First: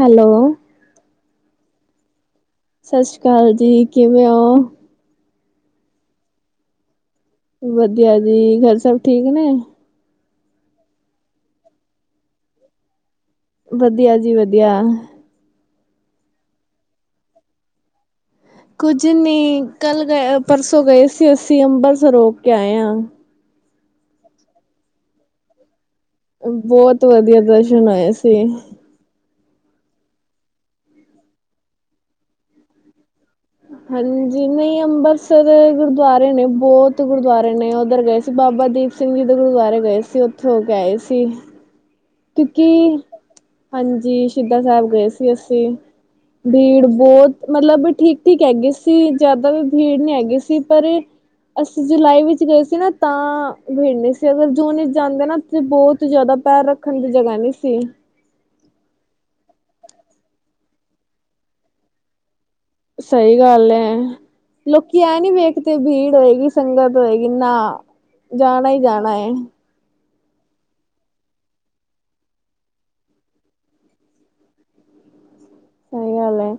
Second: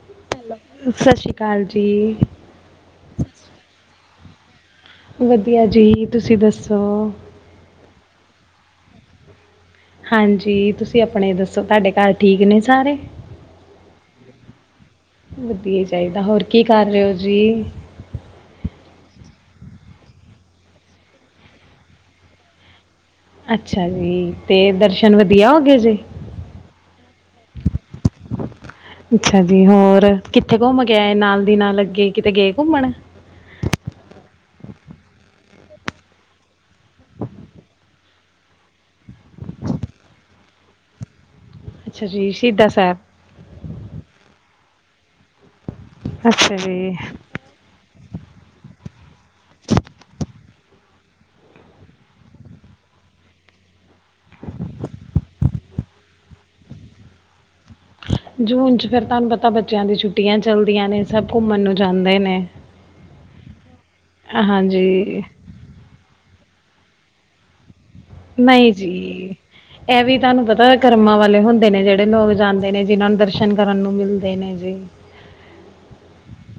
Hello. ਸਤਿ ਸ਼੍ਰੀ ਅਕਾਲ ਜੀ। ਸਤਿ ਸ਼੍ਰੀ ਅਕਾਲ ਜੀ, ਕਿਵੇਂ ਹੋ? ਵਧੀਆ ਜੀ, ਤੁਸੀਂ ਦੱਸੋ? ਵਧੀਆ ਜੀ, ਘਰ ਸਭ ਠੀਕ ਨੇ ਹਾਂਜੀ, ਤੁਸੀਂ ਆਪਣੇ ਦੱਸੋ, ਤਾਡੇ ਘਰ ਠੀਕ ਨੇ ਸਾਰੇ ਵਧੀਆ, ਜੀ ਵਧੀਆ ਵਧੀਆ ਚਾਹੀਦਾ, ਹੋਰ ਕੀ ਕਰ ਰਹੇ ਹੋ ਜੀ? ਕੁੱਝ ਨਹੀਂ, ਕੱਲ ਗਏ ਪਰਸੋਂ, ਗਏ ਸੀ ਅਸੀਂ ਅੰਬਰਸਰ ਹੋ ਕੇ ਆਏ ਆ ਅੱਛਾ ਜੀ, ਤੇ ਦਰਸ਼ਨ ਵਧੀਆ ਹੋ ਗਏ ਜੇ ਬਹੁਤ ਵਧੀਆ, ਦਰਸ਼ਨ ਆਏ ਸੀ। ਅੱਛਾ ਜੀ, ਹੋਰ ਕਿੱਥੇ ਘੁੰਮ ਕੇ ਆਏ ਨਾਲ ਦੀ ਨਾਲ, ਅੱਗੇ ਕਿਤੇ ਗਏ ਘੁੰਮਣ? ਹਾਂਜੀ, ਨਹੀਂ ਅੰਬਰਸਰ ਗੁਰਦੁਆਰੇ ਨੇ ਬਹੁਤ ਗੁਰਦੁਆਰੇ ਨੇ, ਉੱਧਰ ਗਏ ਸੀ ਬਾਬਾ ਦੀਪ ਸਿੰਘ ਜੀ ਦੇ ਗੁਰਦੁਆਰੇ ਗਏ ਸੀ। ਉੱਥੇ ਹੋ ਕੇ ਆਏ ਸੀ। ਅੱਛਾ ਜੀ ਕਿਉਂਕਿ ਸ਼ਹੀਦਾਂ ਸਾਹਿਬ ਹਾਂਜੀ, ਸ਼ਹੀਦਾ ਸਾਹਿਬ ਗਏ ਸੀ ਅਸੀਂ ਅੱਛਾ ਭੀੜ ਜੀ ਬਹੁਤ ਮਤਲਬ, ਠੀਕ- ਠੀਕ ਹੈਗੀ ਸੀ। ਜ਼ਿਆਦਾ ਵੀ ਭੀੜ ਨਈ ਹੈਗੀ ਸੀ ਪਰ ਅਸੀਂ, ਜੁਲਾਈ ਵਿੱਚ ਗਏ ਸੀ ਨਾ, ਤਾਂ ਭੀੜ ਨਈ ਸੀ, ਅਗਰ ਜੂਨ ਵਿੱਚ ਜਾਂਦੇ ਨਾ ਬਹੁਤ ਜ਼ਿਆਦਾ, ਪੈਰ ਰੱਖਣ ਦੀ ਜਗ੍ਹਾ ਨਈ ਸੀ ਜੂਨ ਚ ਫਿਰ ਤੁਹਾਨੂੰ ਪਤਾ, ਬੱਚਿਆਂ ਦੀ ਛੁੱਟੀਆਂ ਚੱਲਦੀਆਂ ਨੇ, ਸਭ ਘੁੰਮਣ ਨੂੰ ਜਾਂਦੇ ਨੇ ਸਹੀ ਗੱਲ ਐ, ਲੋਕੀ ਐ ਹਾਂਜੀ ਨੀ ਵੇਖਦੇ ਭੀੜ ਹੋਏਗੀ, ਸੰਗਤ ਹੋਏਗੀ ਨਾ ਜਾਣਾ ਨਹੀਂ ਹੀ ਜਾਣਾ ਹੈ ਜੀ ਇਹ ਵੀ ਤੁਹਾਨੂੰ ਪਤਾ, ਕਰਮਾਂ ਵਾਲੇ ਹੁੰਦੇ ਨੇ, ਜਿਹੜੇ ਲੋਕ ਜਾਂਦੇ ਨੇ, ਜਿਨਾਂ ਨੂੰ ਦਰਸ਼ਨ ਕਰਨ ਨੂੰ, ਮਿਲਦੇ ਨੇ ਜੀ ਸਹੀ ਗੱਲ ਹੈ,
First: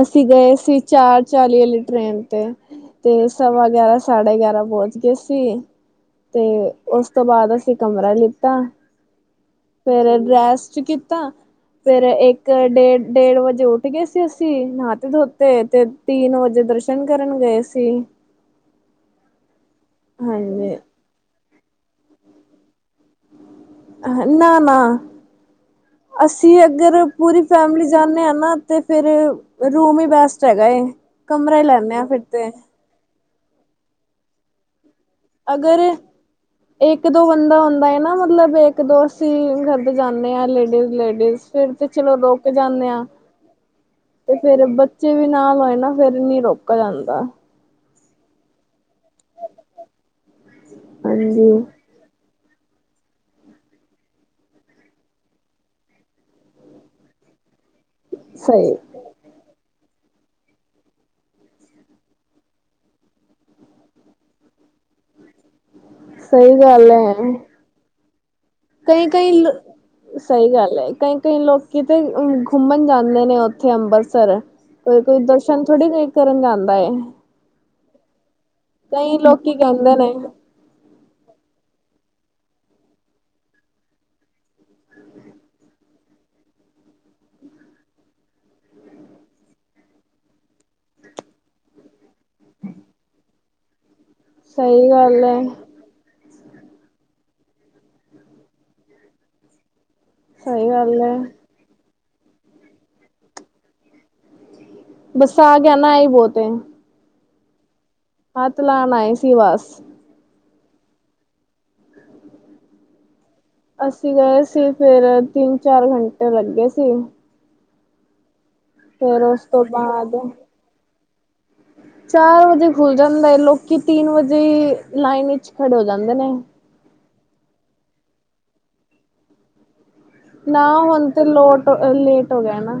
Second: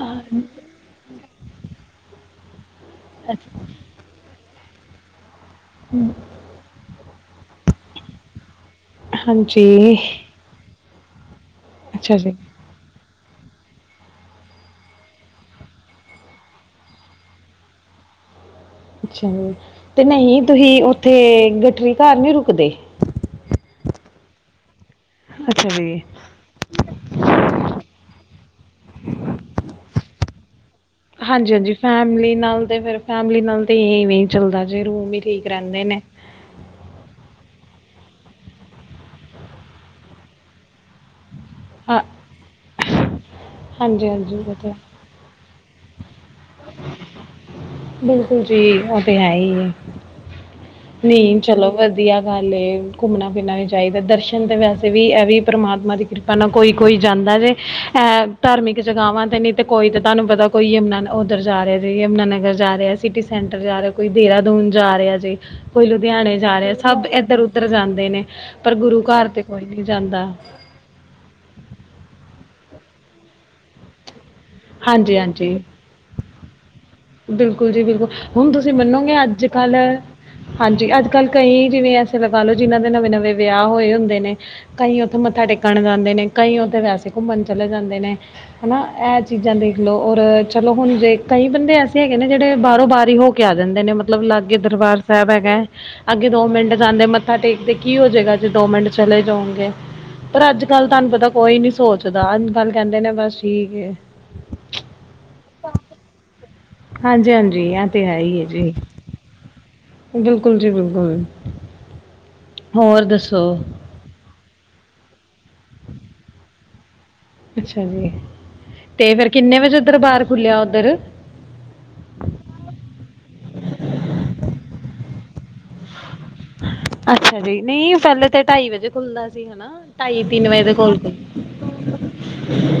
ਅਸੀਂ ਗਏ ਸੀ ਚਾਰ- ਚਾਲੀ ਵਾਲੀ ਟ੍ਰੇਨ ਤੇ ਤੇ, ਸਵਾ -ਗਿਆਰਾਂ ਸਾਢੇ- ਗਿਆਰਾਂ ਪਹੁੰਚ ਗਏ ਸੀ। ਹਮ। [inaudible] ਤੇ ਉਸ ਤੋਂ ਬਾਅਦ, ਅਸੀਂ ਕਮਰਾ ਲਿ ਹਾਂਜੀ, ਫੇਰ ਰੈਸਟ ਕੀਤਾ, ਫੇਰ ਅੱਛਾ ਜੀ, ਇੱਕ -ਡੇਢ ਡੇਢ ਵਜੇ, ਉੱਠ ਗਏ ਸੀ ਅਸੀਂ, ਨਾਤੇ ਧੋਤੇ ਤੇ ਤਿੰਨ ਵਜੇ ਦਰਸ਼ਨ ਕਰਨ ਗਏ ਸੀ ਅੱਛਾ ਜੀ, ਤੇ ਨਹੀਂ ਹਾਂਜੀ ਤੁਸੀਂ ਉੱਥੇ ਗਟੜੀ ਘਰ ਨਈ ਰੁਕਦੇ ਨਾ -ਨਾ ਅੱਛਾ ਜੀ। ਅਸੀਂ ਅਗਰ, ਪੂਰੀ ਫੈਮਿਲੀ ਜਾਂਦੇ ਹਾਂ, ਨਾ ਤੇ ਫੇਰ ਰੂਮ ਹੀ ਬੈਸਟ ਹੈਗਾ ਏ, ਕਮਰਾ ਹੀ ਲੈਂਣੇ ਆ ਫਿਰ ਤੇ ਫੈਮਲੀ ਨਾਲ ਤੇ ਐ ਵੇਂ ਚੱਲਦਾ ਜੇ ਰੂਮ ਠੀਕ ਅਗਰ ਰਹਿੰਦੇ ਨੇ। ਏਕ ਦੋ ਬੰਦਾ ਹੁੰਦਾ ਹੈ ਨਾ ਮਤਲਬ ਏਕ ਦੋ ਅਸੀਂ ਘਰ ਦੇ ਜਾਨੇ ਆ ਲੇਡੀਸ-ਲੇਡੀਸ। ਫਿਰ ਤੇ ਹਾਂ, ਚਲੋ ਰੁਕ ਜਾਨੇ ਆ ਹਾਂਜੀ-ਹਾਂਜੀ ਤੇ ਉਹ ਫੇਰ ਤੇ ਬੱ ਚੇ ਵੀ ਨਾਲ ਹੋਏ ਨਾ ਫੇਰ ਨੀ ਰੋਕ ਜਾਂਦਾ। ਬਿਲਕੁਲ ਜੀ ਉਹ ਤੇ ਹੈ ਹੀ ਏ ਨਈ ਹਾਂਜੀ ਚਲੋ ਵ ਧੀਆ ਗੱਲ ਏ ਘੁੰਮਣਾ ਫਿਰਨਾ ਵੀ ਚਾਹੀਦਾ ਦਰਸ਼ਨ ਤੇ ਵੈਸੇ ਵੀ ਐਵੀ ਪਰਮਾਤਮਾ ਦੀ- ਕਿਰਪਾ ਨਾਲ ਕੋਈ-ਕੋਈ ਜਾਂਦਾ ਜੇ। ਹਾ ਸਹੀ ਧਾਰਮਿਕ ਜਗ੍ਹਾਵਾਂ ਤੇ ਨੀ ਤੇ ਕੋਈ ਤੇ ਤੁਹਾਨੂੰ ਪਤਾ ਕੋਈ ਯਮੁਨਾ ਉੱਧਰ ਜਾ ਰਿਆ ਵੇ ਯਮੁਨਾਨਗਰ। ਜਾ ਰਿਆ ਸਿਟੀ ਸੈਂਟਰ ਜਾ ਰਿਆ, ਕੋਈ ਦੇਹਰਾਦੂਨ ਜਾ ਰਿਆ ਜੇ, ਕੋਈ ਲੁਧਿਆਣੇ ਸਹੀ ਜਾ ਰਿਆ ਗੱਲ ਸਭ ਏਧਰ ਉ ਧਰ ਜਾਂਦੇ ਨੇ। ਪਰ ਗੁਰੂ ਘਰ ਕਈ-ਕਈ ਤੇ ਲ ਕੋਈ ਨਹੀਂ ਜਾਂਦਾ ਸਈ ਗੱਲ ਐ ਕਈ ਕਈ ਲੋਕੀ ਤੇ ਘੁੰਮਣ ਜਾਂਦੇ ਨੇ ਉਥੇ ਅੰਬਰਸਰ ਹਾਂਜੀ ਕੋਈ-ਕੋਈ ਹਾਂਜੀ ਦਰਸ਼ਨ ਥੋੜੀ ਕਰਨ ਜਾਂਦਾ ਏ। ਬਿਲਕੁਲ ਜੀ ਬਿਲਕੁਲ ਹੁਨ ਤੁਸੀਂ ਮੰਨੋਗੇ ਲੋਕੀ ਅੱਜ-ਕੱਲ ਕਹਿੰਦੇ ਨੇ ਹਾਂਜੀ ਅੱਜ-ਕੱਲ ਕਈ ਜਿਵੇਂ ਐਸੇ ਲਗਾ ਲੋ ਜਿਨਾਂ ਦੇ ਨਵੇਂ-ਨਵੇਂ ਵਿਆਹ ਹੋਏ ਹੁੰਦੇ ਨੇ। ਕਈ ਉੱਥੇ ਮੱਥਾ ਟੇਕਣ ਜਾਂਦੇ ਨੇ, ਕਈ ਉੱਥੇ ਵੈਸੇ ਘੁੰਮਣ ਚਲੇ ਜਾਂਦੇ ਨੇ। ਹਨਾ ਏਹ ਚੀਜ਼ਾਂ ਦੇਖ ਲੋ ਔਰ ਚਲੋ ਹੁਣ ਜੇ ਕਈ ਬੰਦੇ ਐਸ ਹੈਗੇ ਨੇ ਜੇੜੇ ਬਾਹੋਂ ਬਾਰ ਹੀ ਹੋ ਕੇ ਆ ਜਾਂਦੇ ਨੇ ਮਤਲਬ ਲਾਗੇ ਸਹੀ ਦਰਬਾਰ ਗੱਲ ਸੈਬ ਹੈ ਹੈਗਾ। ਅੱਗੇ ਦੋ ਮਿੰਟ ਜਾਂਦੇ ਮੱਥਾ ਟੇਕਦੇ ਕੀ ਹੋ ਜੇਗਾ ਜੇ ਦੋ ਮਿੰਟ ਚਲੇ ਜਾਉਗੇ। ਪਰ ਸਹੀ ਅੱਜ-ਕੱਲ ਗੱਲ ਤਾਨ ਹੈ ਪਤਾ ਕੋਈ ਨੀ ਸੋਚਦਾ ਅੱਜ-ਕੱਲ ਕਹਿੰਦੇ ਨੇ ਬਸ ਠੀਕ ਏ। ਬਸ ਆ ਗਿਆ ਨਾ ਏ ਹੀ ਬੌਤ ਏ। ਹਾਂਜੀ-ਹਾਂਜੀ ਐ ਤੇ ਹੈ ਹੀ ਹੈ ਜੀ। ਲਾਉਣ ਆਏ ਸੀ ਵਾਸ ਬਿਲਕੁਲ ਜੀ ਬਿਲਕੁਲ। ਹੋਰ ਦੱਸੋ? ਅਸੀਂ ਗਏ ਸੀ ਫੇਰ ਤਿੰਨ-ਚਾਰ ਘੰਟੇ ਲੱਗੇ ਸੀ। ਅੱਛਾ ਜੀ ਤੇ ਫੇਰ ਉਸ ਕਿੰਨੇ ਤੋਂ ਵਜੇ ਬਾਅਦ ਦਰਬਾਰ ਖੁੱਲਿਆ ਉੱਧਰ? ਚਾਰ ਵਜੇ ਖੁੱਲ ਜਾਂਦਾ ਲੋਕੀ ਤਿੰਨ ਵਜੇ ਲਾਈਨ ਇਚ ਖੜੇ ਹੋ ਜਾਂਦੇ ਨੇ। ਅੱਛਾ ਜੀ ਨਈ ਪਹਲੇ ਤੇ ਢਾਈ ਵਜੇ ਖੁੱਲਦਾ ਸੀ ਹਨਾ। ਢਾਈ, ਤਿੰਨ ਵਜੇ ਨਾ ਦੇ ਕੋਲ। ਹੁਣ ਤੇ ਲੋਟ ਲੇਟ ਹੋ ਗਿਆ ਨਾ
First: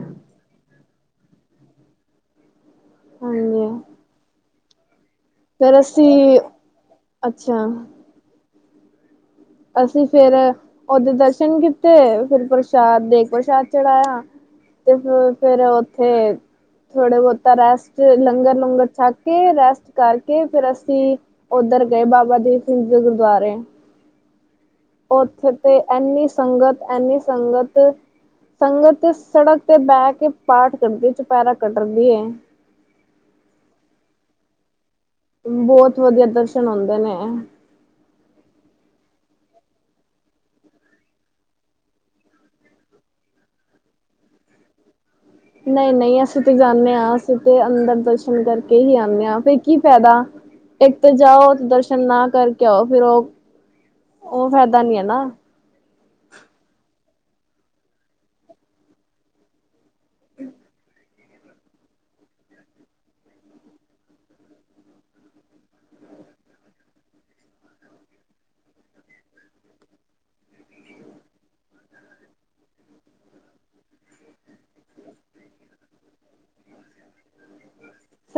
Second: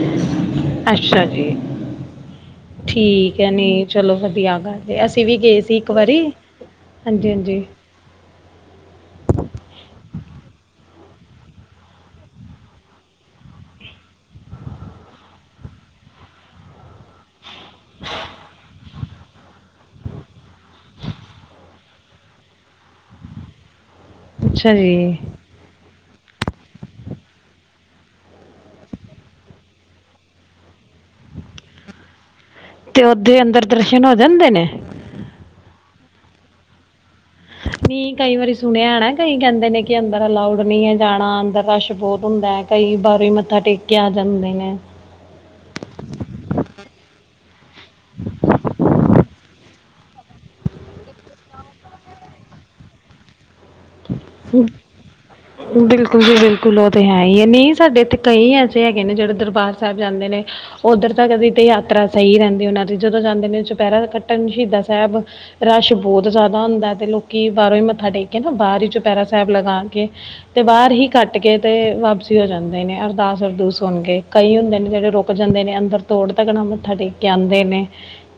ਅੱਛਾ ਜੀ ਠੀਕ ਐ ਹਾਂਜੀ ਨੀ ਚਲੋ ਵਧੀਆ ਗੱਲ ਅਸੀਂ ਵੀ ਗਏ ਸੀ ਫੇਰ ਇੱਕ ਵਾਰੀ ਅਸੀਂ ਹਾਂਜੀ-ਹਾਂਜੀ। ਅੱਛਾ ਅਸੀਂ ਫੇਰ ਉਦੇ ਦਰਸ਼ਨ ਕੀਤੇ ਫੇਰ ਪ੍ਰਸ਼ਾਦ ਦੇਗ ਪ੍ਰਸ਼ਾਦ ਚੜ੍ਹਾਇਆ ਤੇ ਫੇਰ-ਫੇਰ ਉੱਥੇ ਥੋੜਾ ਬੋਹਤਾ ਰੈਸਟ ਲੰਗਰ-ਲੂੰਗਰ ਛੱਕ ਕੇ ਰੈਸਟ ਕਰਕੇ ਫੇਰ ਅਸੀ ਓਧਰ ਗਏ ਬਾਬਾ ਦੀਪ ਸਿੰਘ ਜੀ ਦੇ ਗੁਰਦੁਆਰੇ। ਅੱਛਾ ਜੀ। ਉਥੇ ਤੇ ਐਨੀ ਸੰਗਤ, ਐਨੀ ਸੰਗਤ ਸੰਗਤ ਤੇ ਸੜਕ ਤੇ ਬਹ ਕੇ ਪਾਠ ਕਰਦੀ ਚੁਪੈਰਾ ਕੱਢਦੀ ਏ। ਤੇ ਉਦੇ ਅੰਦਰ ਦਰਸ਼ਨ ਹੋ ਜਾਂਦੇ ਨੇ। ਬੌਤ ਵਧੀਆ ਦਰਸ਼ਨ ਹੁੰਦੇ ਨੇ। ਨੀ ਕਈ ਵਾਰੀ ਸੁਣਿਆ ਹੈਣਾ ਕਈ ਕਹਿੰਦੇ ਨੇ, ਕਿ ਅੰਦਰ ਅਲਾਉਡ ਨੀ ਹੈ ਜਾਣਾ ਅੰਦਰ ਰਸ਼ ਬੌਤ ਹੁੰਦਾ। ਕਈ ਵਾਰੇ ਮੱਥਾ ਟੇਕ ਕੇ ਆ ਜਾਂਦੇ ਨੇ। ਨਈ-ਨਈ ਅਸੀਂ ਤੇ ਜਾਨੇ ਹਾਂ ਅਸੀਂ ਤੇ ਅੰਦਰ ਦਰਸ਼ਨ ਕਰਕੇ ਹੀ ਆਨੇ ਹਾਂ ਫੇਰ ਕੀ ਫੈਦਾ। ਇੱਕ ਤੇ ਜਾਓ ਤੇ ਦਰਸ਼ਨ ਨਾ ਕਰਕੇ ਆਓ ਫਿਰ ਉਹ ਉਹ ਫਿਰ ਫਾਇਦਾ ਨੀ ਹੈ ਨਾ ਬਿਲਕੁਲ ਜੀ ਬਿਲਕੁਲ ਉਹ ਤੇ ਹੈ। ਹੀ ਹੈ ਨਹੀਂ ਸਾਡੇ ਇੱਥੇ ਕਈ ਐਸੇ ਹੈਗੇ। ਨੇ ਜਿਹੜੇ ਦਰਬਾਰ ਸਾਬ ਜਾਂਦੇ ਨੇ ਉੱਧਰ ਕਦੀ ਤੇ ਯਾਤਰਾ ਸਹੀ ਰਹਿੰਦੀ ਉਹਨਾਂ ਦੀ ਜਦੋਂ ਜਾਂਦੇ ਨੇ, ਚੁਪੈਰਾ ਕੱਟਣ ਸ਼ਹੀਦਾ ਸਾਬ ਰਸ਼ ਬੋਤ ਜ਼ਿਆਦਾ ਹੁੰਦਾ ਤੇ ਲੋਕੀ ਬਾਹਰੋਂ ਹੀ ਮੱਥਾ ਟੇਕ ਕੇ ਨਾ ਬਾਹਰ ਹੀ, ਚੁਪੈਰਾ ਸਾਬ ਲਗਾ ਕੇ ਤੇ ਬਾਹਰ ਹੀ ਕੱਟ ਕੇ ਤੇ ਵਾਪਸੀ ਹੋ ਜਾਂਦੇ ਨੇ ਅਰਦਾਸ ਅਰਦੂਸ ਸੁਣ ਕੇ ਕਈ ਹੁੰਦੇ ਨੇ ਜਿਹੜੇ ਰੁਕ ਜਾਂਦੇ ਨੇ ਅੰਦਰ ਤੋੜ ਤੱਕਣਾ ਮੱਥਾ ਟੇਕ ਕੇ ਆਂਦੇ ਨੇ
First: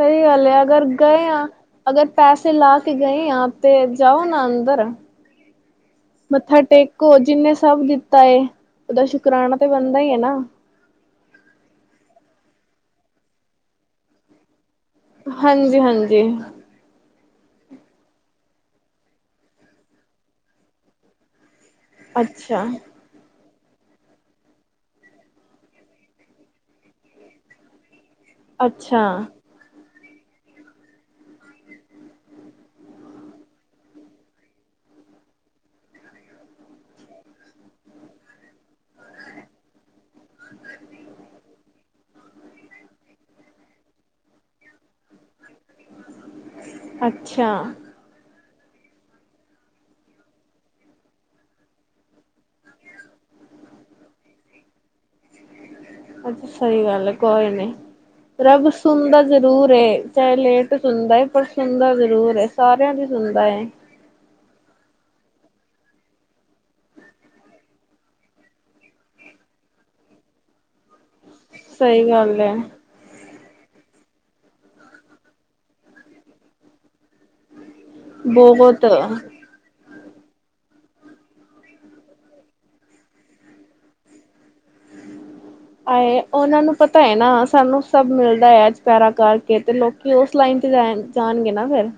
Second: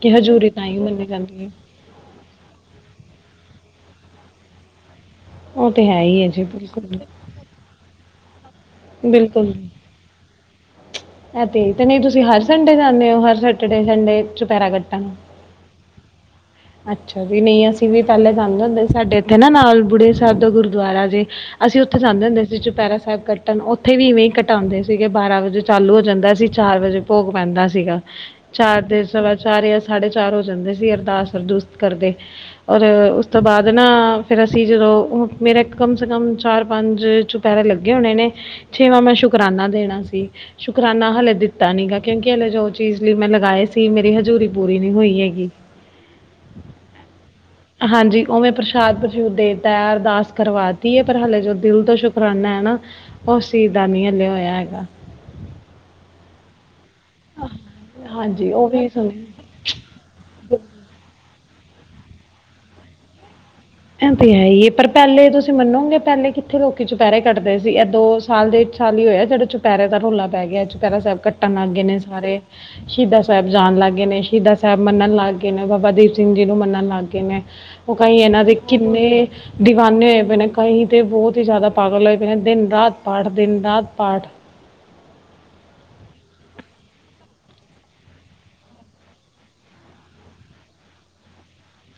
ਕਿ ਗੱਲ ਹਜ਼ੂਰੀ ਹੈ ਤਾਂ ਹੀ ਅਗਰ ਮੰਨੀ ਗਏ ਜਾਂਦੀ ਹਾਂ ਹੈ ਅਗਰ ਪੈਸੇ ਲਾ, ਕੇ ਗਏ ਆ ਤੇ ਜਾਓ ਨਾ ਅੰਦਰ ਉਹ ਤੇ ਹੈ ਹੀ ਹੈ ਜੀ ਮੱਥਾ ਬਿਲਕੁਲ ਟੇਕੋ ਜਿੰਨੇ ਸਭ ਤਾਂਏ ਉਹਦਾ ਬਿਲਕੁਲ ਸ਼ੁਕਰਰਾਨਾ ਤਾਂ, ਜੀ ਬਣਦਾ ਈ ਹੈ ਨਾ ਤੇ, ਤੇ ਨਹੀਂ ਤੁਸੀਂ ਹਰ ਸੰਡੇ ਜਾਂਦੇ ਹੋ ਹਰ ਸੈਟਰਡੇ ਸੰਡੇ ਚੁਪੈਰਾ ਕੱਟਨ ਹਾਂਜੀ -ਹਾਂਜੀ ਅੱਛਾ ਜੀ ਨਹੀਂ ਅਸੀਂ ਵੀ, ਪੈਲੇ ਜਾਂਦੇ ਹੁੰਦੇ ਸਾਡੇ ਇੱਥੇ ਨਾ ਨਾਲ ਬੁੜੇ ਸਾਹਿਬ ਦਾ ਗੁਰਦੁਆਰਾ ਜੇ ਅਸੀਂ ਉੱਥੇ ਜਾਂਦੇ ਹੁੰਦੇ ਸੀ ਅੱਛਾ-ਅੱਛਾ-ਅੱਛਾ ਚੁਪੈਰਾ ਸਹਿਬ ਕਟਣ ਉੱਥੇ ਵੀ ਇਵੇਂ ਕਟਾਂਦੇ ਸੀਗੇ ਬਾਰਾਂ ਵਜੇ ਚਾਲੂ ਹੋ ਜਾਂਦਾ ਸੀ ਚਾਰ ਵਜੇ ਭੋਗ ਪੈਂਦਾ ਸੀਗਾ ਚਾਰ ਦੇ ਅੱਛਾ ਸਵਾ ਚਾਰ ਚਾਰ ਯਾਂ ਸਾਢੇ ਚਾਰ ਹੋ ਜਾਂਦੇ ਸੀ ਅਰਦਾਸ ਅਰਦੂਸ ਕਰਦੇ। ਔਰ ਉਸ ਤੋਂ ਬਾਦ ਨਾ ਫਿਰ ਅਸੀਂ ਜਦੋਂ ਮੇਰਾ ਇੱਕ ਕਮ ਸੇ ਕਮ ਚਾਰ ਪੰਜ ਚੁ ਪੈਰੇ ਲੱਗੇ ਹੋਣੇ ਨੇ ਛੇਵਾਂ ਮੈਂ ਸ਼ੁਕਰਾਨਾ ਦੇਣਾ ਸੀ ਸ਼ੁਕਰਾਨਾ ਹਾਲੇ ਦਿੱਤਾ। ਨੀ ਗਾ ਕਿਉਂਕੀ ਹਲੇ ਜੋ ਚੀਜ਼ ਲਈ ਮੈਂ ਲਗਾਏ ਸੀ ਮੇਰੀ ਹਜੂਰੀ ਪੂਰੀ ਨੀ ਹੋਈ ਹੈਗੀ। ਅੱਛਾ। ਹਾਂਜੀ ਓਵੇਂ ਪ੍ਰਸ਼ਾਦ ਪ੍ਰਸ਼ੂਦ ਦੇਤਾ ਅਰਦਾਸ ਕਰਵਾ ਤੀ ਐ ਪਰ ਹਾਲੇ ਜੋ ਦਿਲ ਤੋਂ ਸ਼ੁਕਰਾਨਾ ਐ ਨਾ ਓ ਸੀ ਦਾ ਨੀ ਹਲੇ ਹੋਇਆ ਹੈਗਾ। ਅੱਛਾ ਸਈ ਗੱਲ ਐ ਕੋਈ ਨੀ ਹਾਂਜੀ ਉਹ ਰੱਬ ਵੀ ਸੁੁੰਦਾ ਸੁਣਿਆ ਜ ਰੂਰ ਏ ਚਾਹੇ ਲੇਟ ਸੁਣਦਾ ਪਰ ਸੁਣਦਾ ਜ਼ਰੂਰ ਏ ਸਾਰਿਆਂ ਦੀ ਸੁਣਦਾ ਏ। ਐ ਤੇ ਹੈ ਈ ਐ ਪਰ ਪੈਲੇ ਤੁਸੀਂ ਮੰਨੋਗੇ ਪੈਲੇ ਕਿੱਥੇ ਲੋਕੀ ਚੁਪੈਰੇ ਕੱਟਦੇ ਸੀ ਐ ਦੋ ਸਾਲ ਡੇਢ ਸਾਲ ਈ ਹੋਇਆ ਜੇੜਾ ਚੁਪੈਰੇ ਦਾ ਰੋਲਾ ਪੈ ਗਿਆ ਚੁਪੈਰਾ ਸੈਬ ਕੱਟਣ ਲੱਗ ਗਏ ਨੇ ਸਹੀ ਸਾਰੇ। ਗੱਲ ਏ ਸ਼ਹੀਦਾਂ ਸਾਬ ਜਾਣ ਲੱਗ ਗੇ ਨੇ ਸ਼ਹੀਦ ਸਾਬ ਮੰਨਣ ਲੱਗ ਗਏ ਨੇ ਬਾਬਾ ਦੀਪ ਸਿੰਘ ਜੀ ਨੂੰ ਮੰਨਣ ਲੱਗ ਗਏ ਨੇ। ਓ ਕਈ ਇਨਾਂ ਦੇ ਬਹੁਤ ਕਿੰਨੇ ਦੀਵਾਨੇ ਹੋਏ ਪਏ ਨੇ ਕਈ ਤੇ ਬੋਤ ਈ ਜਾਦਾ ਪਾਗਲ ਹੋਏ ਪਏ ਨੇ ਦਿਨ ਰਾਤ ਪਾਠ ਦਿਨ ਰਾਤ ਪਾਠ। ਆਏ ਓਨਾਂ ਨੂੰ ਪਤਾ ਐ ਨਾ ਸਾਨੂੰ ਸਭ ਮਿਲਦਾ ਐ ਚਪੈਰਾ ਕਰਕੇ ਤੇ ਲੋ ਕੀ ਓਸ ਲਾਈਨ ਤੇ ਜਾ ਜਾਣਗੇ ਨਾ ਫਿਰ।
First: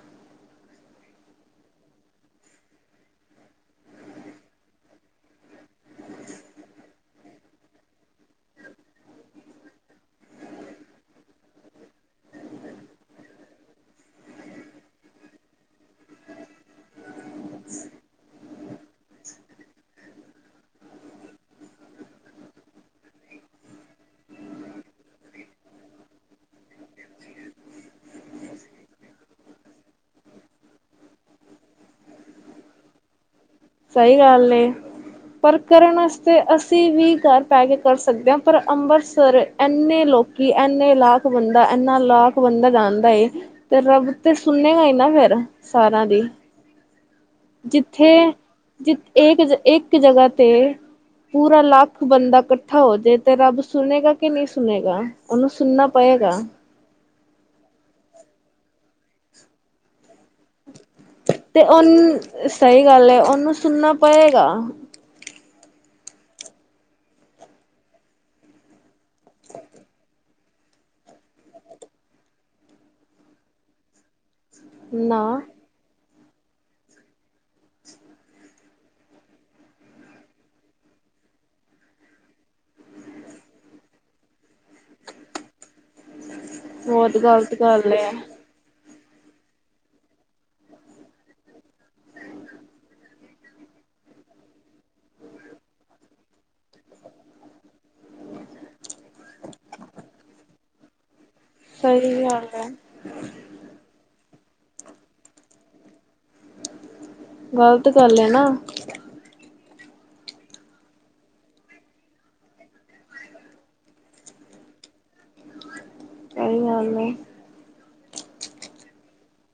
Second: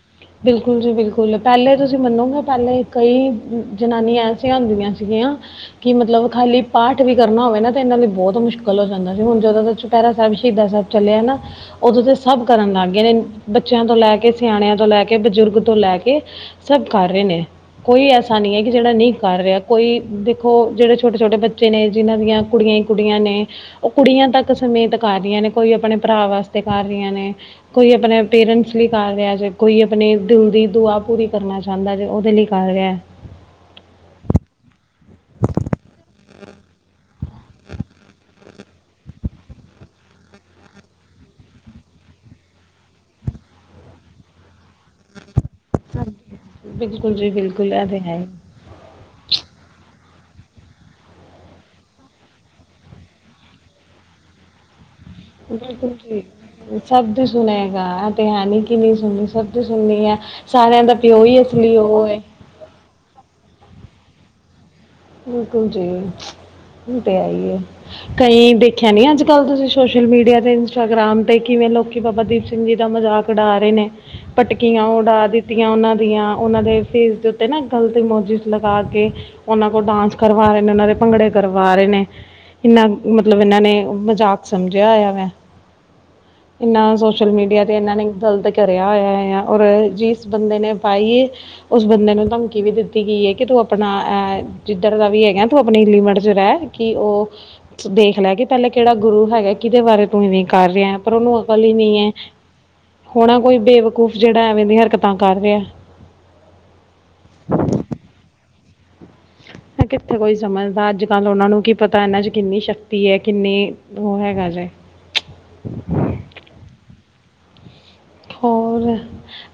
ਬਿਲਕੁੱਲਜੀ ਬਿਲਕੁੱਲ ਪੈਲੇ ਤੁਸੀਂ ਮੰਨੋਗੇ ਪੈਲੇ ਕਈ ਜਨਾਨੀਆਂ ਐਸੀਆਂ ਹੁੰਦੀਆਂ ਸੀਗੀਆਂ ਕੀ ਮਤਲਬ ਖਾਲੀ ਪਾਠ ਵੀ ਕਰਨਾ ਹੋਵੇ ਨਾ ਤੇ ਇਨਾਂ ਲਈ ਬੋਤ ਮੁਸ਼ਕਿਲ ਹੋ ਜਾਂਦਾ ਸੀ ਹੁਣ ਜਦੋਂ ਦਾ ਚੁਪੈਰਾ ਸੈਬ ਸ਼ਹੀਦਾ ਸੈਬ ਚੱਲਿਆ ਨਾ ਓਦੋਂ ਤੇ ਸਭ ਕਰਨ ਲੱਗ ਗਏ ਨੇ ਬੱਚਿਆਂ ਤੋਂ ਲੈ ਕੇ ਸਿਆਣਿਆਂ ਤੋਂ ਲੈ ਬਜ਼ੁਰਗ ਤੋਂ ਲੈ ਕੇ ਸਭ ਕਰ ਰੇ ਨੇ ਕੋਈ ਐਸਾ ਨੀ ਐ ਕਿ ਜੇੜਾ ਨਈ ਕਰ ਰਿਆ। ਕੋਈ ਦੇਖੋ ਜੇੜੇ ਛੋਟੇ-ਛੋਟੇ ਬੱਚੇ ਨੇ ਜਿਨ੍ਹਾਂ ਦੀਆਂ ਕੁੜੀਆਂ ਈ ਕੁੜੀਆਂ ਨੇ ਓ ਕੁੜੀਆਂ ਤੱਕ ਸਮੇਤ ਕਰ ਰੀਆਂ ਨੇ ਕੋਈ ਆਪਣੇ ਭਰਾ ਵਾਸਤੇ ਕਰ ਰੀਆਂ ਨੇ। ਕੋਈ ਆਪਣੇ ਪੇਰੈਂਟਸ ਲਈ ਕਰ ਰਿਆ ਜੇ ਕੋਈ ਆਪਣੇ ਦਿਲ ਦੀ ਦੁਆ ਪੂਰੀ ਕਰਨਾ ਚਾਦੈਂ ਜੇ ਓਦੇ ਲਈ ਕਰ ਰਿਐ। ਸਈ ਗੱਲ ਏ। ਪਰ ਕਰਨ ਵਾਸਤੇ ਅਸੀਂ ਵੀ ਘਰ ਬੈ ਕੇ ਕਰ ਸਕਦੇ ਆ ਪਰ ਅੰਬਰਸਰ ਐਨੇ ਲੋਕੀ ਐਨੇ ਲਾਖ ਬੰਦਾ ਐਨਾ ਲਾਖ ਬੰਦਾ ਜਾਂਦਾ ਏ। ਤੇ ਰੱਬ ਤੇ ਸੁਨੇਗਾ ਈ ਨਾ ਫੇਰ ਸਾਰੇਆ ਦੀ। ਬਿਲਕੁੱਲ ਜੀ ਬਿਲ ਜਿੱਥੇ ਜਿ ਏਕ ਜਗ ਇੱਕ ਜਗ੍ਹਾ 'ਤੇ ਪੂਰਾ ਲੱਖ ਬੰਦਾ ਕੱਠਾ ਹੋਜੇ ਤੇ ਰੱਬ ਸੁਨੇਗਾ ਕਿ ਨਈ ਸੁਨੇਗਾ? ਕਿਨਾ ਕੁ ਖੇਡਨੈ? ਓ ਸਭ ਦੀ ਸੁਨੇਗਾ, ਐ ਤੇ ਹੈਨੀ ਕਿ ਨਈ ਸੁਨਨੀ, ਸਭ ਦੀ ਸੁਨਨੀ ਐ। ਸਾਰਿਆਂ ਦਾ ਪਿਓ ਈ ਅਸਲੀ ਓ ਏ। ਸਈ ਗੱਲ ਏ, ਉਨੂੰ ਸੁਨਨਾ ਪਏਗਾ। ਬਿਲਕੁੱਲ ਜੀ, ਓ ਤੇ ਹੈ ਈ ਏ ਕਈ ਖੇਆ ਨੀ, ਅੱਜ ਕੱਲ੍ਹ ਤੁਸੀਂ ਸੋਸ਼ਲ ਮੀਡੀਆ ਤੇ ਇੰਸਟਾਗ੍ਰਾਮ ਤੇ ਕਿਵੇਂ ਲੋਕੀ ਬਾਬਾ ਦੀਪ ਸਿੰਘ ਜੀ ਦਾ ਮਜ਼ਾਕ ਉਡਾ ਰੇ ਨੇ। ਪਟਕੀਆਂ ਨਾ ਉਡਾ ਦਿੱਤੀਆਂ ਉਨਾਂ ਦੀਆਂ ਉਨਾਂ ਦੇ ਫੇਸ ਦੇ ਉੱਤੇ ਨਾ ਗਲਤ ਇਮੋਜਿਸ ਲਗਾ ਕੇ ਉਨਾਂ ਓ ਡਾਂਸ ਕਰਵਾ ਰੇ ਨੇ ਉਨਾਂ ਦੇ ਭੰਗੜੇ ਕਰਵਾ ਰੇ ਨੇ। ਕਿੰਨਾ ਮਤਲਬ ਇਨਾਂ ਨੇ ਮਜਾਕ ਸਮਝਿਆ ਹੋਇਆ ਵੈਂ? ਇਨਾ ਬਹੁਤ ਸੋਸ਼ਲ ਗ਼ਲਤ ਮੀਡੀਆ ਤੇ ਗੱਲ ਏਨਾਂ ਨੇ ਹੈ ਗਲਤ ਭਰਿਆ ਹੋਇਆ ਐ, ਆ ਔਰ ਜਿਸ ਬੰਦੇ ਨੇ ਪਾਈਏ ਉਸ ਬੰਦੇ ਨੂੰ ਧਮਕੀ ਵੀ ਦਿੱਤੀ ਗਈ ਐ ਕੀ ਤੂੰ ਆਪਣਾ ਐ ਜਿੱਧਰ ਦਾ ਵੀ ਹੈਗਾ ਤੂੰ ਆਪਨੀ ਲਿਮਟ 'ਚ ਰੈ। ਕੀ ਓ ਦੇਖ ਲੈ, ਕੀ ਪੈਲੇ ਕੇੜਾ ਗੁਰੂ ਹੈਗਾ, ਕਿਦੇ ਬਾਰੇ ਤੂੰ ਇਵੇਂ ਕਰ ਰਿਐ? ਪਰ ਉਨੂੰ ਅਕਲ ਈ ਨੀ ਐ, ਸਹੀ ਗੱਲ ਹੈ ਹੋਨੈ ਕੋਈ ਬੇਵਕੂਫ ਜੇੜਾ ਐਵੇਂ ਦੀਆਂ ਹਰਕਤਾਂ ਕਰ ਰਿਐ। ਗ਼ਲਤ ਗੱਲ ਐ ਨਾ। ਕਿੱਥੇ ਕੋਈ ਸਮਝਦਾ ਅੱਜ-ਕੱਲ ਉਨਾਂ ਨੂੰ ਕੀ ਪਤਾ ਐਨਾਂ 'ਚ ਕਿੰਨੀ ਸ਼ਕਤੀ ਐ, ਕਿੰਨੀ ਓ ਹੈਗਾ ਜੇ। ਸਹੀ ਗਲ ਏ। ਹੋਰ,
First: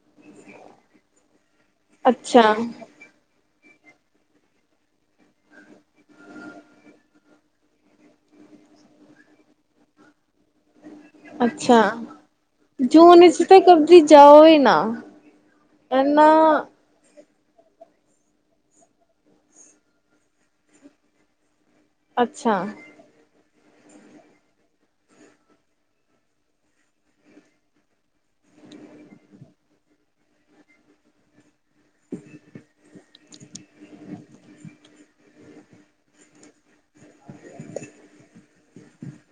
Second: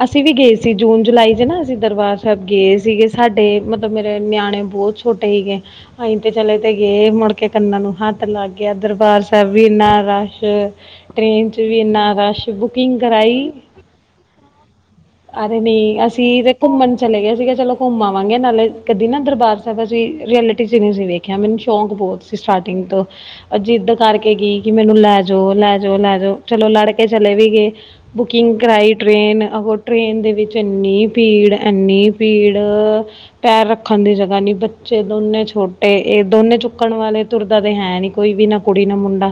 ਅਸੀਂ ਵੀ ਗੇ ਸੀ ਜੂਨ-ਜੁਲਾਈ 'ਚ ਨਾ, ਅਸੀਂ ਦਰਬਾਰ ਸੈਬ ਅੱਛਾ ਗੇ ਸੀਗੇ। ਸਾਡੇ ਮਤਲਬ, ਮੇਰੇ ਨਿਆਣੇ ਬੋਤ ਛੋਟੇ ਹੀਗੇ। ਅਹੀ ਤੇ ਚਲੇ 'ਤੇ ਗਏ, ਮੁੜ ਕੇ ਕੰਨਾਂ ਨੂੰ ਹੱਥ ਲੱਗ ਗੇਆ, ਦਰਬਾਰ ਸੈਬ ਵੀ ਇੰਨਾ ਰਸ਼। ਟ੍ਰੇਨ 'ਚ ਵੀ ਅੱਛਾ ਇੰਨਾ ਰਸ਼, ਬੁਕਿੰਗ ਜੂਨ ਵਿੱਚ ਕਰਾਈ? ਤੇ ਕਦੀ ਜਾਓ ਹੀ ਨਾ ਅਰੇ ਨੀ, ਇਨਾ ਅਸੀਂ ਤੇ ਘੁੱਮਣ ਚਲੇ ਗੇ ਸੀਗੇ, ਚਲੋ ਕੁੱਮ ਆਵਾਂਗੇ, ਨਾਲੇ ਕਦੀ ਨਾ ਦਰਬਾਰ ਸੈਬ ਅਸੀਂ ਰਿਐਲਿਟੀ 'ਚ ਨੀ ਸੀ ਵੇਖ ਕੇਆ, ਮੈਨੂੰ ਸ਼ੌਕ ਬੋਤ ਸੀ ਅੱਛਾ ਸਟਾਰਟਿੰਗ ਤੋਂ ਅ ਜਿੱਦ ਕਰਕੇ ਗੀ ਕਿ, ਮੈਨੂੰ ਲੈ ਜੋ, ਲੈ ਜੋ, ਲੈ ਜੋ। ਚਲੋ, ਲੜਕੇ ਚਲੇ ਵੀ ਗੇ। ਬੁਕਿੰਗ ਕਰਾਈ ਟ੍ਰੇਨ, ਅਗੋ ਟ੍ਰੇਨ ਦੇ ਵਿੱਚ ਏੱਨੀ ਪੀੜ ਐਨੀ ਪੀੜ, ਪੈਰ ਰੱਖਣ ਦੀ ਜਗ੍ਹਾ ਨੀ, ਬ 'ਚੇ ਦੋਨੇ ਛੋਟੇ, ਏ ਦੋਨੇ ਚੁੱਕਣ ਵਾਲੇ, ਤੁਰਦਾ ਤੇ ਹੈ ਨੀ ਕੋਈ ਵੀ ਨਾ। ਕੁੜੀ ਨਾ ਮੁੰਡਾ,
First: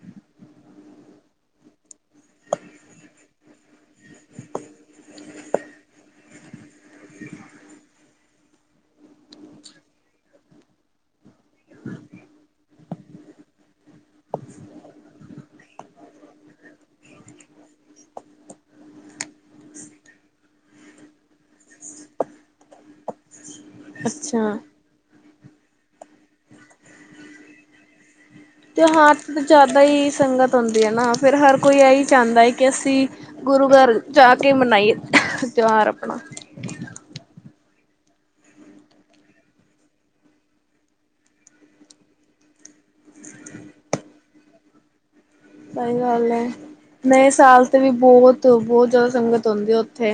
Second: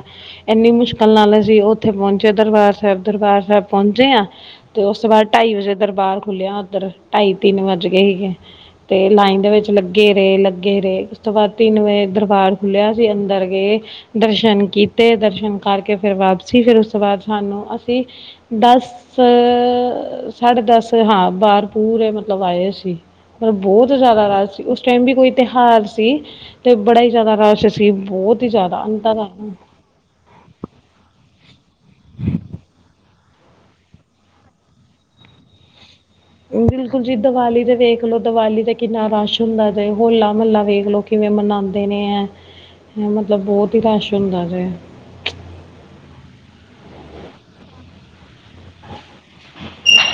ਏਨੀ ਮੁਸ਼ਕਲ ਨਾਲ ਅਸੀਂ ਔਥੇ ਪੋਂਚੇ ਦਰਬਾਰ ਸੈਬ-ਦਰਬਾਰ ਸੈਬ ਪੌਂਚੇ ਆਂ, ਤੇ ਔਸ ਤੋਂ ਬਾੱਦ ਢਾਈ ਵਜੇ ਦਰਬਾਰ ਖੁੱਲ੍ਹਿਆ ਔਧਰ, ਢਾਈ-ਤਿੰਨ ਵੱਜ ਗੇ ਹੀਗੇ। 'ਤੇ ਲਾਈਨ ਦੇ ਵਿੱਚ ਲੱਗੇ ਰੇ, ਲੱਗੇ ਰੇ। ਉਸ ਤੋਂ ਬਾੱਦ ਤਿੰਨ ਵਜੇ ਦਰਬਾਰ ਖੁੱਲ੍ਹਿਆ ਸੀ, ਅੰਦਰ ਗਏ। ਦਰਸ਼ਨ ਕੀਤੇ, ਦਰਸ਼ਨ ਕਰਕੇ ਫੇਰ ਵਾਪਸੀ। ਫੇਰ ਉਸ ਤੋਂ ਬਾਦ ਸਾਨੂੰ ਅਸੀਂ ਦਸ -ਸਾਢੇ ਦਸ ਹਾਂ, ਬਾਰ ਪੂਰੇ ਮਤਲਬ ਆਏ ਅਸੀ। ਪਰ ਬੋਤ ਜ਼ਾਦਾ ਰਸ਼ ਅੱਛਾ ਸੀ, ਉਸ ਟਾਈਮ ਵੀ ਕੋਈ ਤੇਹਾਰ ਸੀ, ਤੇ ਬੜਾ ਈ ਜ਼ਾਦਾ ਰਸ਼ ਸੀ, ਬੋਤ ਤੇਹਾਰ 'ਤੇ ਜ਼ਾਦਾ ਈ ਸੰਗਤ ਹੁੰਦੀ ਏਨਾ, ਫੇਰ ਹਰ ਕੋਈ ਐਈ ਚਾਂਦਾ ਏ ਕਿ ਅਸੀਂ ਗੁਰੂ -ਘਰ ਜਾ ਕੇ ਮਨਾਈਏ, ਤਿਉਹਾਰ ਅਪਨਾ। ਓ ਬਿਲਕੁਲ ਜੀ, ਦਵਾਲੀ ਤੇ ਵੇਖਲੋ ਦਵਾਲੀ 'ਤੇ ਕਿੰਨਾ ਰਸ਼ ਹੁੰਦਾ ਜੇ, ਹੋਲਾ- ਮਹੱਲਾ ਵੇਖ ਲੋ। ਕਿਵੇਂ ਮਨਾਂਦੇ ਨੇ ਐ? ਮਤਲਬ, ਬੋਤ ਹੀ ਰਸ਼ ਹੁੰਦਾ ਜੇ। ਸਈ ਗੱਲ ਏ, ਨਏ ਸਾਲ ਤੇ ਵੀ ਬੋਤ ਤੋਂ ਬੋਤ ਜ਼ਾਦਾ ਸੰਗਤ ਹੋਂਦੀ ਐ ਓਥੇ,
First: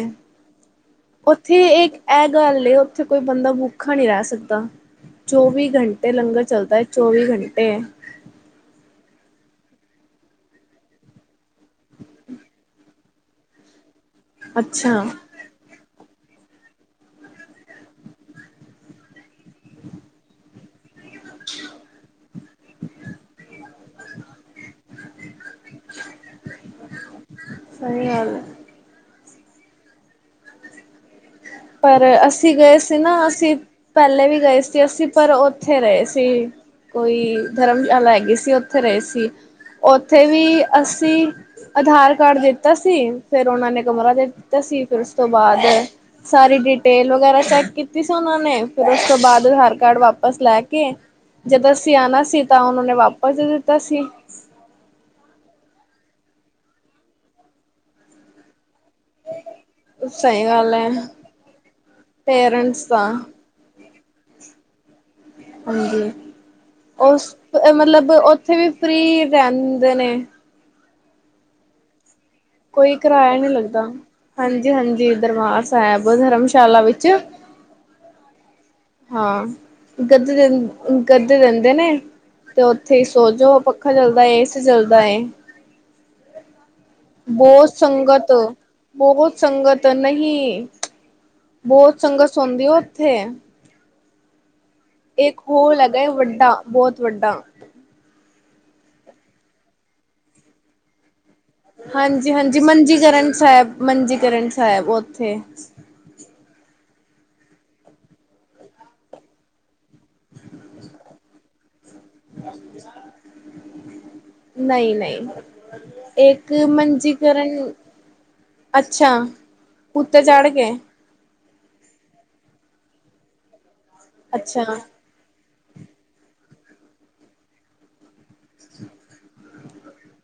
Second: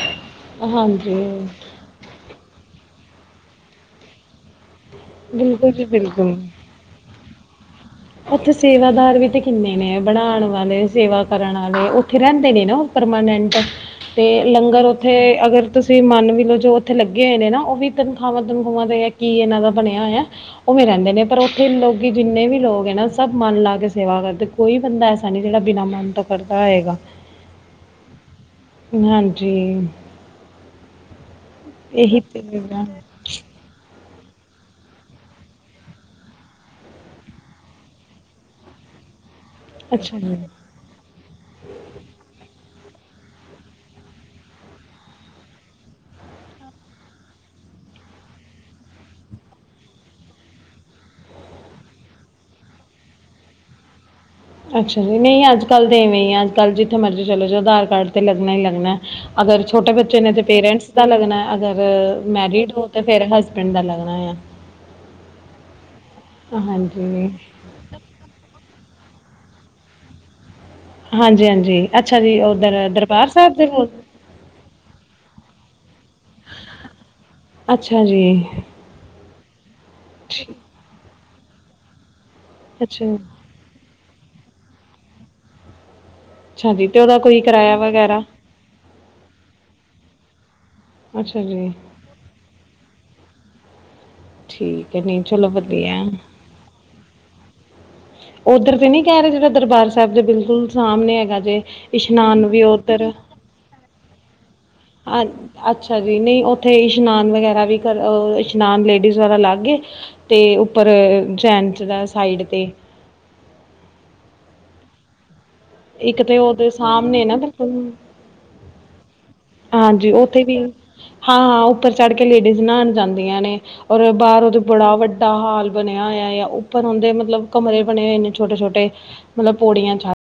ਹਾਂਜੀ ਓਥੇ ਏਕ ਐ ਗੱਲ ਏ, ਓਥੇ ਕੋਈ ਬੰਦਾ ਭੁਖਾ ਨੀ ਰੈ ਸਕਦਾ, ਚੌਵੀ ਬਿਲਕੁਲ ਜੀ ਕੰਟੇ ਬਿਲਕੁਲ ਲੰਗਰ ਚੱਲਦਾ ਐ। ਚੌਵੀ ਕੰਟੇ ਉੱਥੇ ਸੇਵਾਦਾਰ ਵੀ ਤੇ ਕਿੰਨੇ ਨੇ ਬਣਾਣ ਵਾਲੇ ਸੇਵਾ ਕਰਨ ਆਲੇ, ਉੱਥੇ ਰੈਂਦੇ ਨੇ ਨਾ ਓ। ਪਰਮਾਨੈਂਟ, ਤੇ ਲੰਗਰ ਅੱਛਾ ਓਥੇ ਅਗਰ ਤੁਸੀਂ ਮੰਨ ਵੀ ਲੋ ਜੋ ਓਥੇ ਲੱਗੇ ਹੋਏ ਨੇ ਨਾ ਓਵੀ ਤਨਖਾਹਾਂ-ਤਨਖੂਵਾਂ ਤੇ ਕੀ ਏਨਾਂ ਦਾ ਬਣਿਆ ਹੋਯਾ। ਓਵੇਂ ਰੈਂਦੇ ਨੇ ਪਰ ਓਥੇ ਲੋਕੀ ਜਿੰਨੇ ਵੀ ਲੋਕ ਐ ਨਾ ਸਭ ਮਨ ਲਾ ਕੇ ਸੇਵਾ ਕਰਦੇ ਕੋਈ ਬੰਦਾ ਐ ਸਾ ਨੀ ਜਿੜਾ ਬਿਨਾਂ ਮਨ ਤੋਂ ਕਰਦਾ ਹੈਏਗਾ, ਸਹੀ ਗੱਲ ਹੈ। ਹਾਂਜੀ। ਪਰ ਇਹੀ ਤੇ ਅਸੀਂ ਗਏ ਹੈਗਾ। ਸੀ ਨਾ, ਅਸੀਂ ਪੈਲੇ ਵੀ ਗਏ ਸੀ, ਅਸੀਂ ਪਰ ਓਥੇ ਰਅੇ ਸੀ। ਕੋਈ ਧਰਮਸ਼ਾਲਾ ਹੈਗੀ ਸੀ ਓਥੇ ਰਅੇ ਸੀ, ਅੱਛਾ ਓਥੇ ਜੀ ਵੀ ਅਸੀਂ ਅਧਾਰ ਕਾਰਡ ਦਿੱਤਾ ਸੀ ਫੇਰ ਓਨਾਂ ਨੇ ਕਮਰਾ ਦੇ ਦਿੱਤਾ ਸੀ ਫੇਰ ਉਸ ਤੋਂ ਬਾਅਦ ਸਾਰੀ ਡਿਟੇਲ ਵਗੈਰਾ ਚੈੱਕ ਕੀਤੀ ਸੀ ਓਨਾਂ ਨੇ ਫੇਰ ਓਸ ਤੋਂ ਬਾਦ ਅਧਾਰ ਕਾਰਡ ਵਾਪਸ ਲੈ ਕੇ ਜਦੋ ਅਸੀਂ ਆਣਾ ਸੀ ਤਾਂ ਉਨੋ ਨੇ ਵਾਪਸ ਦੇ ਦਿੱਤਾ ਸੀ। ਅੱਛਾ ਜੀ, ਨਈ ਅੱਜ-ਕੱਲ੍ਹ ਤੇ ਇਵੇਂ ਈ ਐ ਅੱਜ-ਕੱਲ੍ਹ ਜਿੱਥੇ ਮਰਜ਼ੀ ਚੱਲੇ ਜਾਓ, ਅਧਾਰ ਕਾਰਡ ਤੇ ਲੱਗਣਾ ਈ ਲੱਗਣਾ ਐ। ਅਗਰ ਛੋਟੇ ਬੱਚੇ ਨੇ ਤੇ ਸਹੀ ਗੱਲ ਪੇਰੈਂਟਸ ਹੈ ਦਾ ਲੱਗਨਾ ਐ ਅਗਰ ਮੈਰਿਡ ਪੇਰੈਂਟਸ ਹੋ ਤੇ ਦਾ ਫਗਰ ਹਸ ਬੈਂਡ ਦਾ ਲੱਗਣਾ ਯਾਂ। ਹਾਂਜੀ, ਓਸ ਮਤਲਬ ਓਥੇ ਵੀ ਫ੍ਰਰੀ ਰੈਂਦੇ ਨੇ। ਹਾਂਜੀ-ਹਾਂਜੀ ਅੱਛਾ ਜੀ ਔਧਰ ਕੋਈ ਦਰਬਾਰ ਕਿਰਾਇਆ ਨਹੀਂ ਸਾਬ ਦੇ ਲੱਗਦਾ ਕੋਲ। ਹਾਂਜੀ-ਹਾਂਜੀ ਦਰਬਾਰ ਸੈਬ ਧਰਮਸ਼ਾਲਾ ਵਿੱਚ ਅੱਛਾ ਜੀ। ਹਾਂ, ਗੱਦੇ ਠੀ ਦੇ ਗੱਦੇ ਦੇਂਦੇ ਨੇ। ਤੇ ਓਥੇ ਈ ਅੱਛਾ ਸੋਜੋ, ਪੱਖਾ ਚੱਲਦਾ ਏ, ਏਸੀ ਚੱਲਦਾ ਏ। ਅੱਛਾ ਜੀ, ਤੇ ਓਦਾ ਬੋਤ ਸੰਗਤ, ਬੋਹਤ ਸੰਗਤ ਨਹੀ। ਅੱਛਾ ਜੀ। ਸੰਗਤ ਸੋਂਧੀ ਏ ਓਥੇ। ਠੀਕ। ਹੈ ਨਹੀਂ ਗਕ ਚਲੋ ਹੋਲ ਵਧੀਆ ਹੈਗਾ ਵੱਡਾ ਬੋਤ ਵੱਡਾ ਓਧਰ ਤੇ ਨੀ ਕੈ ਰਹੇ ਜਿਥੇ ਦਰਬਾਰ ਸਾਹਿਬ ਦੇ ਬਿਲਕੁਲ ਸਾਹਮਣੇ ਹੈਗਾ। ਜੇ ਇਸ਼ਨਾਨ ਹਾਂਜੀ-ਹਾਂਜੀ ਵੀ ਉੱਧਰ ਮੰਜੀਕਰਨ ਸੈਬ ਮੰਜੀਕਰਨ ਸਾਹਿਬ ਹਾਂ ਉੱਥੇ ਅੱਛਾ। ਅੱਛਾ ਜੀ ਨੀ ਓਥੇ ਇਸ਼ਨਾਨ ਵਗੈਰਾ ਵੀ ਕਰ ਅ ਇਸ਼ਨਾਨ ਲੇਡੀਜ਼ ਵਾਲਾ ਲੱਗ ਏ। ਤੇ ਓਪਰ ਜੈਂਡਸ ਦਾ ਸਾਈਡ ਤੇ ਨਈ-ਨਈ ਇੱਕ ਤੇ ਏਕ ਉਹਦੇ ਮੰਨਜੀੇ ਸਾਹਮਣੇ ਨਾ ਕਰਨ ਬਿਲਕੁਲ ਅੱਛਾ, ਉੱਤੇ ਚੱੜ ਕੇ। ਹਾਂ-ਹਾਂ ਉੱਪਰ ਚੜ ਕੇ ਲੇਡੀਜ਼ ਨਾਣ ਜਾਂਦੀਆਂ ਨੇ ਔਰ ਬਾਰ ਉਦੇ ਅੱਛਾ ਬੜਾ ਵੱਡਾ ਦਾ ਹਾਲ ਬਣਿਆ ਹੋਯਾ ਏ ੳਪਰ ਹੋਂਦੇ ਮਤਲਬ ਕਮਰੇ ਬਣੇ ਹੋਏ ਨੇ ਛੋਟੇ-ਛੋਟੇ। ਮਤਲਬ ਪੌੜੀਆਂ ਚੜ